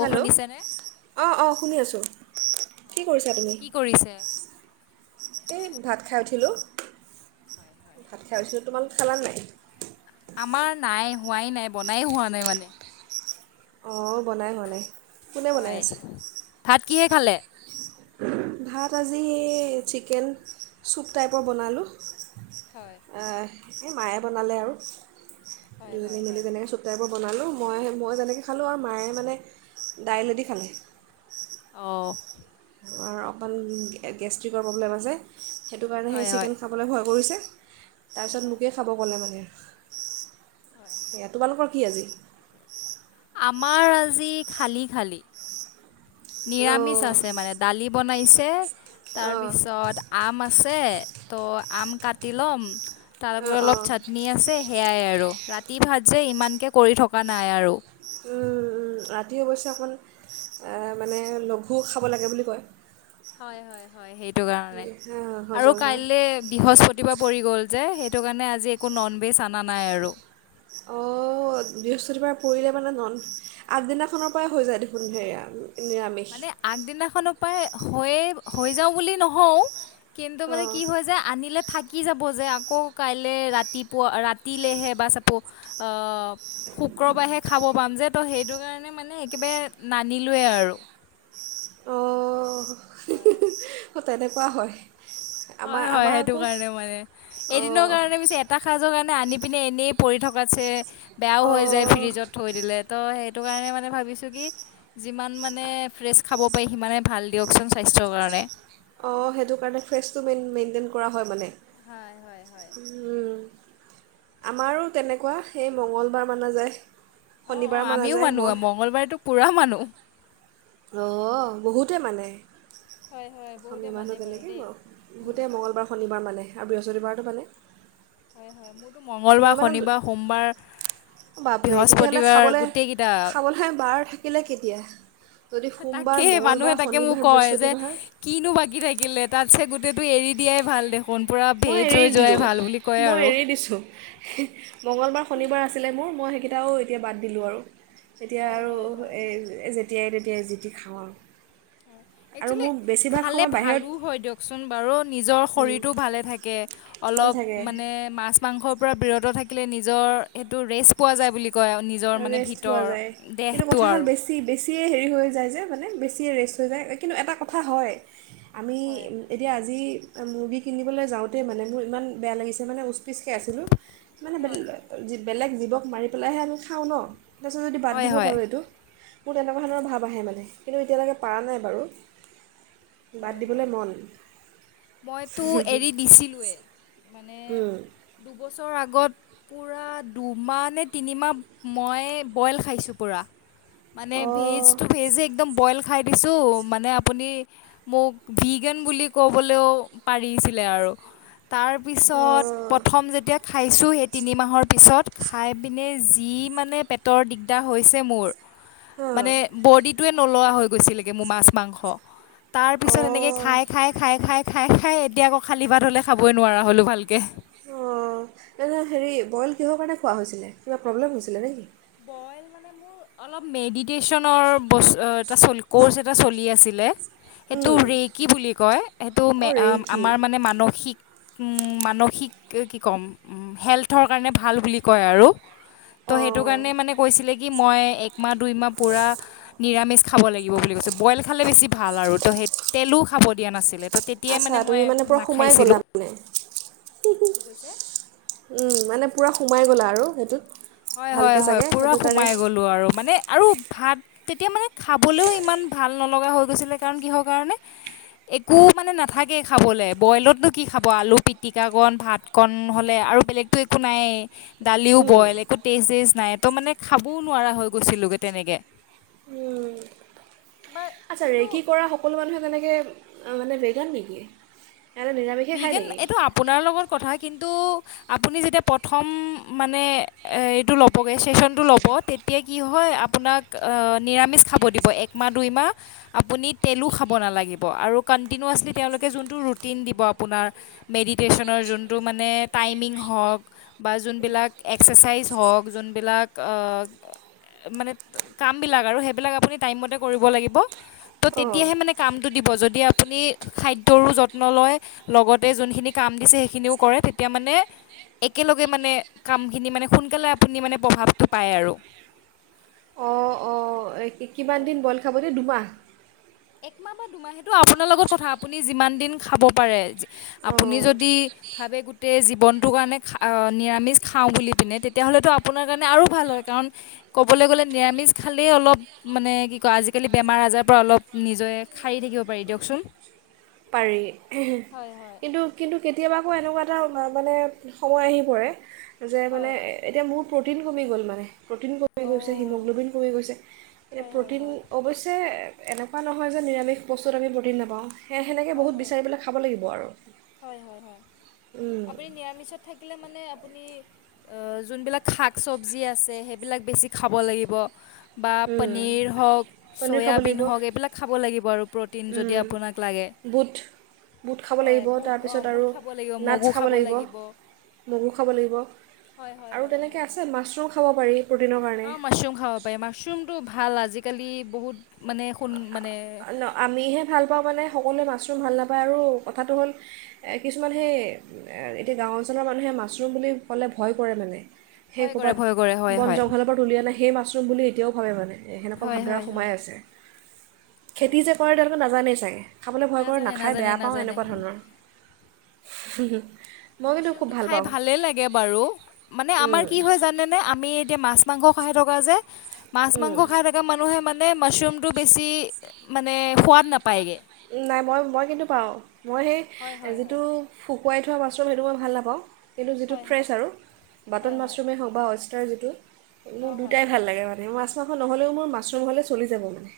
Hello অ অ শুনি আছো কি কৰিছা তুমি কি কৰিছে এই ভাত খাই উঠিলোঁ ভাত খাইছো তোমালোকে খালা নাই আমাৰ নাই হোৱাই নাই বনাই হোৱা নাই মানে অ বনাই হোৱা নাই কোনে বনাই হয় আছে ভাত কিহে খালে ভাত আজি চিকেন চুপ টাইপৰ বনালোঁ হয় আহ এই মায়ে বনালে আৰু হয় হয় মিলি হয় বনাই চুপ টাইপৰ বনালোঁ মই মই যেনেকৈ খালোঁ আৰু মায়ে মানে দাইলেদি খালে অ' অকণমান গেষ্ট্ৰিকৰ প্ৰব্লেম আছে সেইটো কাৰণে হয় সেই হয় চিকেন খাবলৈ ভয় কৰিছে [inaudible] তাৰপিছত হয় মোকেই খাব ক'লে মানে হয় এয়া তোমালোকৰ কি আজি আমাৰ আজি খালি খালি নিৰামিষ অঁ আছে মানে দালি বনাইছে তে তাৰ অঁ পিছত আম আছে আছে ত' আম কাটি ল'ম তাৰপ অঁ অলপ অঁ চাটনি আছে সেয়াই আৰু ৰাতি ভাত যে ইমানকে কৰি থকা নাই আৰু ৰাতি অৱশ্যে অকণ মানে লঘু খাব লাগে বুলি কয়। হয় হয় হয় সেই এইটো কাৰনে আৰু হজম হয় কাইলে বৃহস্পতিবাৰ গল যে সেইটো কাৰণে আজি একো নন ভেজ অনা নাই আৰু। অঁ বৃহস্পতিবাৰে পৰিলে মানে ন আগদিনাখনৰ পৰাই হৈ যায় দেখোন হেৰিয়া নিৰামিষ মানে আগদিনাখনো পাই হৈ হৈ যাওঁ বুলি নহও কিন্তু মানে অঁ কি হয় যে আনিলে থাকি যাব যে আকৌ কাইলৈ ৰাতিপুৱা ৰাতিলেহে বা চাব শুক্ৰবাৰেহে খাব পাম যে তো সেইটো কাৰণে মানে একেবাৰে নানিলোৱেই আৰু। অ হে হে [unintelligible] তেনেকুৱা হয়। আমাৰ হয় হয় আমাৰ সেইটো আকৌ কাৰণে মানে এদিনৰ অঁ কাৰণে পিছে এটা সাজৰ কাৰণে আনি পিনে এনেই পৰি থকাতছে বেয়াও হৈ যায় অঁ ফ্ৰিজত থৈ দিলে ত সেই সেই টো কাৰণে মানে ভাবিছো কি যিমান মানে ফ্ৰেচ খাব পাৰি সিমানে ভাল দিয়কচোন স্বাস্থ্যৰ কাৰণে। অ সেইটো কাৰণে ফ্ৰেচটোই মেইনটেইন কৰা হয় মানে। হয় হয় হয়। আমাৰো তেনেকুৱা সেই মঙ্গলবাৰ মানে যায়। অ অ শনিবাৰ মানা আমিও যায় মানু মই মংগলবাৰে তো পুৰা মানো। উ [unintelligible] অ বহুতে মানে। হয় হয় বহুতে অসমীয়া মানে মানুহ বাৰু তেনেকে দেই বহুতেই মঙ্লবাৰ শনিবাৰ মানে। আৰু বৃহস্পতিবাৰটো বেলেগ হয় হয় মোৰতো মংগলবাৰ শনিবাৰ সোমবাৰ বাপৰে তেতিয়াহ'লে বৃহস্পতিবাৰ খাবলৈ গোটেইকেইটা - খাবলৈ বাৰ থাকিলে কেতিয়া? যদি সোমবাৰ তাকেই মানুহে মঙলবাৰ তাকে মোক শনিবাৰ কয় যে বৃহস্পতিবাৰ কিনো বাকী থাকিলে তাত চে গো গোতেইটো এৰি দিয়াই ভাল দেখুন মই এৰি দিলোঁ মই আৰু এৰি দিছোঁ মঙ্গলবাৰ শনিবাৰ আছিলে মোৰ মই সেইকেইটাও এতিয়া বাদ দিলোঁ আৰু তেতিয়া হয় আৰু হয়। তেতিয়াই তেতিয়াই জিতি খাওঁ আৰু আৰু একচলি মোৰ বেছিভাগ খালে সময় বাহিৰত ভালো হয় দিয়কচোন বাৰু নিজৰ নিজৰ শৰীটো ভালে থাকে, অলপ ভাল থাকে অলপ মানে মাছ মাংস পৰা বিৰত থাকিলে নিজৰ সেইটো ৰেষ্ট পোৱা যায় বুলি। গ নিজৰ আৰু মানে ৰেষ্ট পোৱা ভিতৰ যায় কিন্তু দেহটো কথা হ'ল আৰু বেছি বেছিয়ে হেৰি হৈ যায় যে মানে বেছিয়ে ৰেষ্ট হৈ যায় কিন্তু এটা কথা হয়। আমি হয়। এতিয়া আজি মুৰ্গী কিনিবলৈ যাওঁতেই মানে মোৰ ইমান বেয়া লাগিছে মানে পিচকৈ আছিলোঁ মানে হয় বেগ হয়। বেলেগ জীৱক মাৰি পেলাইহে আনি খাঁ‌ও ন তাৰপিছত যদি বাদ হয় দিব পাৰোঁ হয়। এইটো। মোৰ তেনেকুৱা ধৰণৰ ভাৱ আহে মানে কিন্তু এতিয়ালৈকে পৰা নাই বাৰু বাদ দিবলৈ হয় মন মইতো এৰি দিছিলোৱে। মানে দুবছৰ আগত পুৰা দুমাহ নে তিনিমাহ মই বইল খাইছোঁ পুৰা মান অঁ ভেজটো ভেজ একদম বইল খাই দিছো মানে আপুনি মোক ভিগেন বুলি ক'বলৈও পাৰিছিলে আৰু তাৰপিছত অঁ প্ৰথম যেতিয়া খাইছোঁ সেই তিনিমাহৰ পিছত খাই পিনে যি মানে পেটৰ দিগদাৰ হৈছে মোৰ হাঁ মানে বডিটোয়ে নোলোৱা হৈ গৈছিলেগে মোৰ মাছ মাংস। তাৰ পিছত এনেকে অঁ খাই খাই খাই খাই খাই খাই এতিয়া আকৌ খালী পাট হ'লে খাবই নোৱাৰা হ'লোঁ ভালকৈ। অ' হেৰি বইল কিহৰ কাৰণে খোৱা হৈছিলে কিবা প্ৰব্লেম হৈছিলে নে কি? বইল মানে মোৰ অলপ মেডিটেশনৰ কৰ্চ এটা চলি আছিলে। সেইটো ৰেকি বুলি কয় সেইটো অঁ ৰেইকি আমাৰ মানে মানসিক। উম মানসিক কি ক'ম হেল্থৰ কাৰণে ভাল বুলি কয় আৰু। স অ' কাৰণে মানে কৈছিলে কি মই এক মাহ দুই মাহ পূৰা নিৰামিষ খাব লাগিব বুলি কৈছে বইল খালে বেছি ভাল আৰু তো সেই তেলো খাব দিয়া নাছিলে তো। তেতিয়াই আচ্ছা মই তুমি মানে পুৰা সোমাই গ'লা নাখাইছিলোঁ মানে উম মানে? পূৰা সোমাই গ'লা আৰু সেইটোত? হয় হয় ভালকৈ হয় চাগে পূৰা সেইটো কাৰণে সোমাই গলো আৰু মানে আৰু ভাত তেতিয়া মানে খাবলৈও ইমান ভাল নলগা হৈ গৈছিলে কাৰণ কিহৰ কাৰণে একো মানে নাথাকেই খাবলৈ বইলতনো কি খাব আলু পিটিকা কণ ভাতকণ হ'লে আৰু বেলেগতো একো নায়েই দালিও বইল এ একো তেজ জেচ নাই তো মানে খাবও নোৱাৰা হৈ গৈছিলোগে তেনেকে৷ আচ্ছা ৰেইকি কৰা সকলো মানুহে এনেকে মানে ভেগান নেকি? সিহঁতে নিৰামিষে খায় ভিগেন নেকি এইটো আপোনালকৰ কথা কিন্তু কিন্তু আপুনি যেতিয়া প্ৰথম মানে এইটো ল'বগৈ চেচনটো ল'ব তেতিয়া কি হয় আপোনাক নিৰামিষ খাব দিব এক মাহ দুই মাহ আপুনি তেলো খাব নালাগিব আৰু কণ্টিনিউাছলি তেওঁলোকে যোনটো ৰুটিন দিব আপ আপোনাৰ মেডিটেশ্যনৰ যোনটো মানে টাইমিং হওক বা যোনবিলাক এক্সাৰচাইজ হওক যোনবিলাক মানে কামবিলাক আৰু সেইবিলাক আপুনি টাইমমতে কৰিব লাগিব ত' অঁ তেতিয়াহে মানে কামটো দিব যদি আপুনি খাদ্যৰো যত্ন লয় লগতে যোনখিনি কাম দিছে সেইখিনিও কৰে তেতিয়া মানে একেলগে মানে কামখিনি মানে সোনকালে আপুনি মানে প্ৰভাৱটো পায় আৰু৷ অঁ অঁ কিমান দিন বইল খাব দিয়ে দুমাহ? একমাহ বা দুমাহ সেটো আপোনাৰ লগত কথা আপুনি যিমান দিন খাব পাৰে যি আপুনি অঁ যদি ভাবে গোটেই জীৱনটোৰ কাৰণে খা নিৰামিষ খাওঁ বুলি পিনে তেতিয়াহ'লেতো আপোনাৰ কাৰণে আৰু ভাল হয় কাৰণ ক'বলৈ গ'লে নিৰামিষ খালেই অলপ মানে কি কয় আজিকালি বেমাৰ আজাৰ পৰা অলপ নিজএ খাৰি থাকিব পাৰি দিয়কচোন ৷ পাৰি কিন্তু-কিন্তু কেতিয়াব আাকৌ এনেকুৱা এটা মানে সময় আহি পৰে যে মানে এতিয়া মোৰ প্ৰ'টিন কমি গ'ল মানে ৷ প্ৰ'টিন কমি গৈছে হিমোগ্ল'বিন কমি গৈছে এতিয়া প্ৰটিন অৱশ্যে এনেকুৱা নহয় যে নিৰামিষ বস্তুত আমি প্ৰটিন নাপাওঁ সেয় সেনেকে বহুত বিচাৰি পেলাই খাব লাগিব আৰু৷ হয়-হয়-হয় আপুনি নিৰামিষত থাকিলে মান নে আপুনি অ যোনবিলাক শাক চবজি আছে সেইবিলাক বেছি খাব লাগিব ৷ বা পনীৰ হওক পনীৰ চয়াবিন হওক এইবিলাক খাব লাগিব আৰু প্ৰ উম বুট-বুট খাব হয় লাগিব? বুট অঁ তাৰপিছত বুট আৰু খাব লাগিব নাটছ মগু খাব লাগিব মগু খাব লাগিব আৰু তেনেকৈ আছে মাছৰুম খাব পাৰি ৷ অ মাছৰুম খাব পাৰি মাছৰুমটো ভা ভাল আজিকালি বহুত মানে সোন মানে আ আমিহে ভাল পাওঁ মানে সকলোৱে মাছৰুম ভাল নাপা আৰু কথাটো হ'ল কিছুমান সেই এতিয়া গাঁও অঞ্চলৰ মানুহে মাছৰুম বুলি ক'লে ভয় কৰে মানে৷ সেই ভয় কৰে ক'বাত ভয় কৰে হয় বন হয় জংঘলৰ পৰা তুলিয় না সেই মাছৰুম বুলি এতিয়াও ভাবে মানে ৷ সেনেকুৱা হয় ভাবধাৰা হয় হয় সোমাই আছে ৷ খেতি যে কৰে তেও নাজানেই চাগে! খাবলৈ ভয় কৰোঁ নাজানে নাখায় নাজানে বেয়া পাওঁ নাজানে এনেকুৱা ধৰণৰ ৷ উ', খাই ভালে লাগে বাৰু মানে আমাৰ উম, কি হয় জানে আমি এতিয়া মাছ মাংস কষাহি ঠকা যে মাছ মাংস উম। খাই থকা মানুহে মান মানে মাছৰোম টো বেছি খুৱাদ নাপাওঁ নাই মই মই কিন্তু পাওঁ মই সেই হয় হয় হয় যিটো। শুকুৱাই থোৱা মাছৰুম সেইটো মই ভাল নাপাওঁ। কিন্তু যিটো ফ্ৰেছ আৰু বাটন মাছৰুমেই হওক বা অ', তাৰ যিটো মোৰ অঁ হয় দুটাই হয় ভাল লাগে মানে মোৰ আ। নহলেও মোৰ মাছৰুম হলে চলি যাব মানে।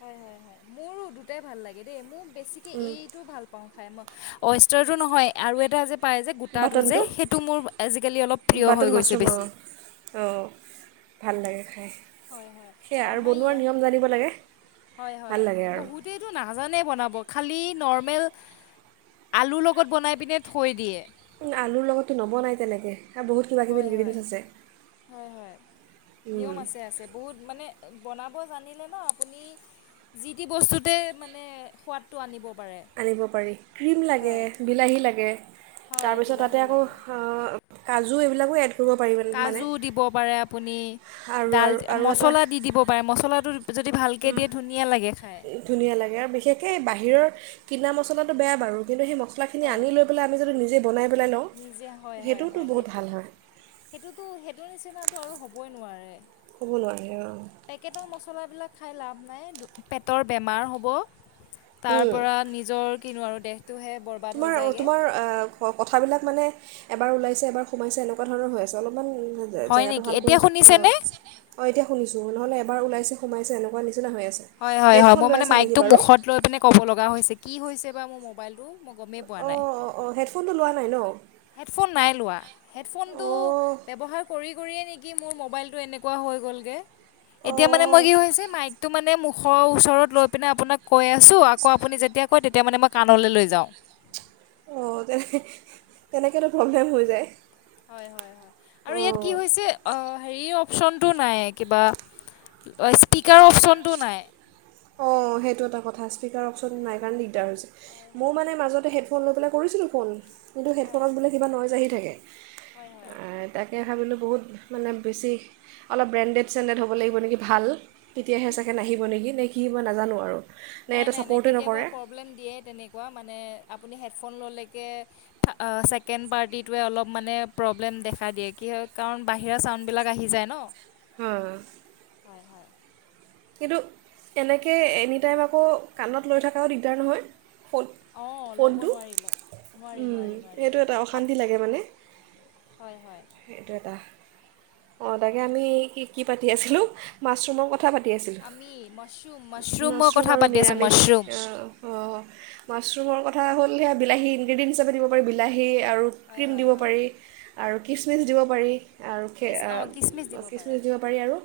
হয় হয় হয় মোৰো দুটাই ভাল লাগে দেই মোৰ বেছিকৈ উম, এইটো ভাল পাওঁ খাই মই ৱেষ্টাৰো নহয় আৰু এটা যে পই যে গোটা টো যে বাটনটো সেইটো মোৰ আজিকালি অলপ প্ৰিয় হৈ বাটন গৈছে মাছৰুম অঁ বেছি। হয় হয় হয় আমাৰ লাগে হয় ভাল হয় লাগে আৰু বহুতেতো নাজানে বনাব খালি নৰ্মেল আলুৰ লগত বনাই পিনে থৈ দিয়ে। আলুৰ লগততো নবনাই তেনেকৈ আৰু বহুত কিবা কিবি হয় হয় ইনগ্ৰিডিয়েণ্টছ আছে হয় হয় নিয়ম উম। আছে আছে বহুত মানে। বনাব জানিলে ন আপুনি যি টি বস্তুতে মানে সোৱাদটো আনিব পাৰে আনিব পাৰি ক্ৰীম লাগে হয় বিলাহী লাগে হয় তাৰপিছত তাতে বিলাহী আকৌ। লাগে কাজু এইবিলাক এ কাজু দিব পাৰে আপুনি আৰু ডাল আৰু আৰু এটা মছলা দি দিব পাৰে মছলাটো। যদি ভালকৈ দিয়ে ধুনীয়া লাগে খাই ধুনীয়া লাগে আৰু বিশেষকে বাহিৰৰ কিনা মচলাটো বেয়া বাৰু কিন্তু সেই মছাখিনি হয় আনি লৈ পেলাই আমি যদি নিজে। বনাই পেলাই লওঁ নিজে হয় হয় সেইটোতো হয় বহুত সেইটো ভাল হয় সেইটোতো সেইটো নিচিনাটো আৰু হ'বই নোৱাৰে। হ'ব নোৱাৰে অঁ মচলাবিলাক খাই লাভ নাই পেটৰ বেমাৰ হ'ব। তাৰ পৰা নিজৰ কিনো আৰু দেহ তোমাৰ-তোমাৰ কথাবিলাক মানে এবাৰ ওলাইছে এবাৰ সোমাই এনেকুৱা ধৰণৰ হৈ আছে অলপ অকণমান হয় জেগাটো নেকি ভাল এতিয়া কৰিছোঁ অঁ, শুনিছেনে অঁ এতিয়া শুনিছোঁ। নহলে এবাৰ ওলাইছে সোমাইছে এনেকুৱা নিচিনা হৈ আছে হয়-হয় হেডফোন মই লৈ মানে আছা মাইক নেকি টো বাৰু মূখত লৈ পিনে ক'ব লগা হৈছে কি হৈছে কিবা মোৰ মোবাইলটো মই গমেই পোৱা নাই অহ-অহ-অহ, হেডফোন টো লোৱা নাই ন? হেডফোন নাই লোৱা। হেডফোনটো অঁ ব্যৱহাৰ কৰি-কৰিয়ে নেকি মোৰ ম'বাইলটো এনেকুৱা হৈ গ'লগৈ? এতিয়া মানে অঁ মই কি হৈছে মাইকটো মানে মূখত ওচৰত লৈ পিনে আপোনাক কৈ আছোঁ আকৌ আপুনি যেতিয়া কয় তেতিয়া মানে মই কাণলৈ লৈ যাওঁ। অহ তেনে-তেনেকে তো প্ৰব্লেম হৈ যায়। হয়-হয়-হয় আৰু ইয়াত কি অঁ হৈছে অঁ হেৰি অপচনটো নাই, কিবা স্পীকাৰৰ অপচনটো নাই। অহ সেইটো এটা কথা স্পীকাৰ অপশচন নাই কাৰণে দিগদাৰ হৈছে। মই মানে মাজতে হেডফোন লৈ পেলাই কৰিছিলোঁ ফোন। কিন্তু হেডফোন বোলে কিবা নইচ আহি থাকে। হয়-হয় সেয়া ভাবিলোঁ বহুত মানে বেছি অলপ ব্ৰেণ্ডেড-চেণ্ডেড হ'ব লাগিব নেকি ভাল। তেতিয়াহে চাগে নাহিব নেকি? কি হ'ব মই নাজানো আৰু। নে এইটো নাই-নাই-নাই, ছাপৰ্টেই কেতিয়াবা নকৰে প্ৰব্লেম দিয়ে তেনেকুৱা মানে আপুনি হেডফোন ল'লেকে ছেকেণ্ড পাৰ্টিটোৱে অলপ মানে প্ৰব্লেম দেখা দিয়ে কি হয় কাৰণ বাহিৰা চাউণ্ডবিলাক আহি যায় ন? হয়-হয় হয়-হয় [unintelligible] কিন্তু এনেকৈ এনি টাইম আকৌ কাণত লৈ থকাও দিগদাৰ নহয়। অঁ ল'ব ফোন-ফোনটো? নোৱাৰি ল নোৱাৰি উম নোৱাৰি নোৱাৰি সেইটো এটা আপ অশান্তি লাগে মানে সেইটো এটা। অঁ তাকে আমি কি-কি পাতি আছিলো? মাছৰুমৰ কথা পাতি আছিলোঁ আমি মাছৰুম-মাছৰুমৰ মাছৰুম কথা আৰু পাতি আছোঁ নিৰামিষ মাছৰুম। অঁ অঁ মাছৰুমৰ কথা হ'ল সেয়া বিলাহী ইনগ্ৰেডিয়েণ্ট হিচাপে দিব পাৰি বিলাহী আৰু ক্ৰীম দিব পাৰি আৰু খিছমিচ দিব পাৰি। আৰু খ কিচ অঁ কিচমিচ দিব পাৰে খিচমিচ দিব পাৰি আৰু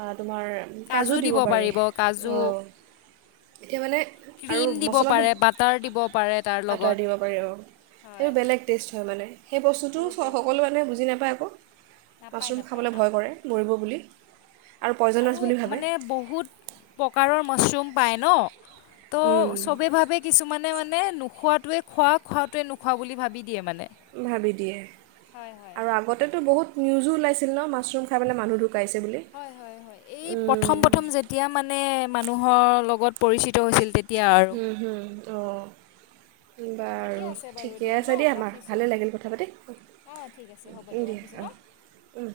অঁ তোমাৰ কাজু দিব পাৰিব কাজু। অঁ এতিয়া মানে আৰু ক্ৰীম দিব মছলাটো পাৰে বাটাৰ দিব পাৰে তাৰ আটাৰ লগত দিব পাৰি আৰু সেইটো বেলেগ টেষ্ট হয় মানে সেই বস্তুটো সকলো মানুহে বুজি নাপায় আকৌ নাপায় মাছৰুম নাপায় খাবলৈ ভয় কৰে মৰিব বুলি আৰু পয়জনাশ বুলি ভাৱে বহুত প্ৰকাৰৰ মাছৰুম পায় ন? ত সবেই ভাৱে কিছুমানে মানে খোৱাটোৱে খোৱা খোৱাটোৱে নোখোৱা বুলি ভাবি দিয়ে মানে ভাৱি দিয়ে আৰু আগতেতো বহুত নি উজোৰ ওলাইছিল ন মাছৰুম খাই মানে মানুহ ঢো হয় হয় হয় এই প্ৰথম প্ৰথম যেতিয়া মানে মানুহৰ লগত পৰিচিত হৈছিল তে উম হুম অ' ঠিকে বাৰু আছে বাৰু ঠিকে দিয়ক ন আছে দিয়া আমাৰ ৰাখিছোঁ ভালে লাগিল কথা পাতি অঁ ঠিক আছে হ'ব দিয়ক দিয়া ৰাখিছোঁ অ ন উম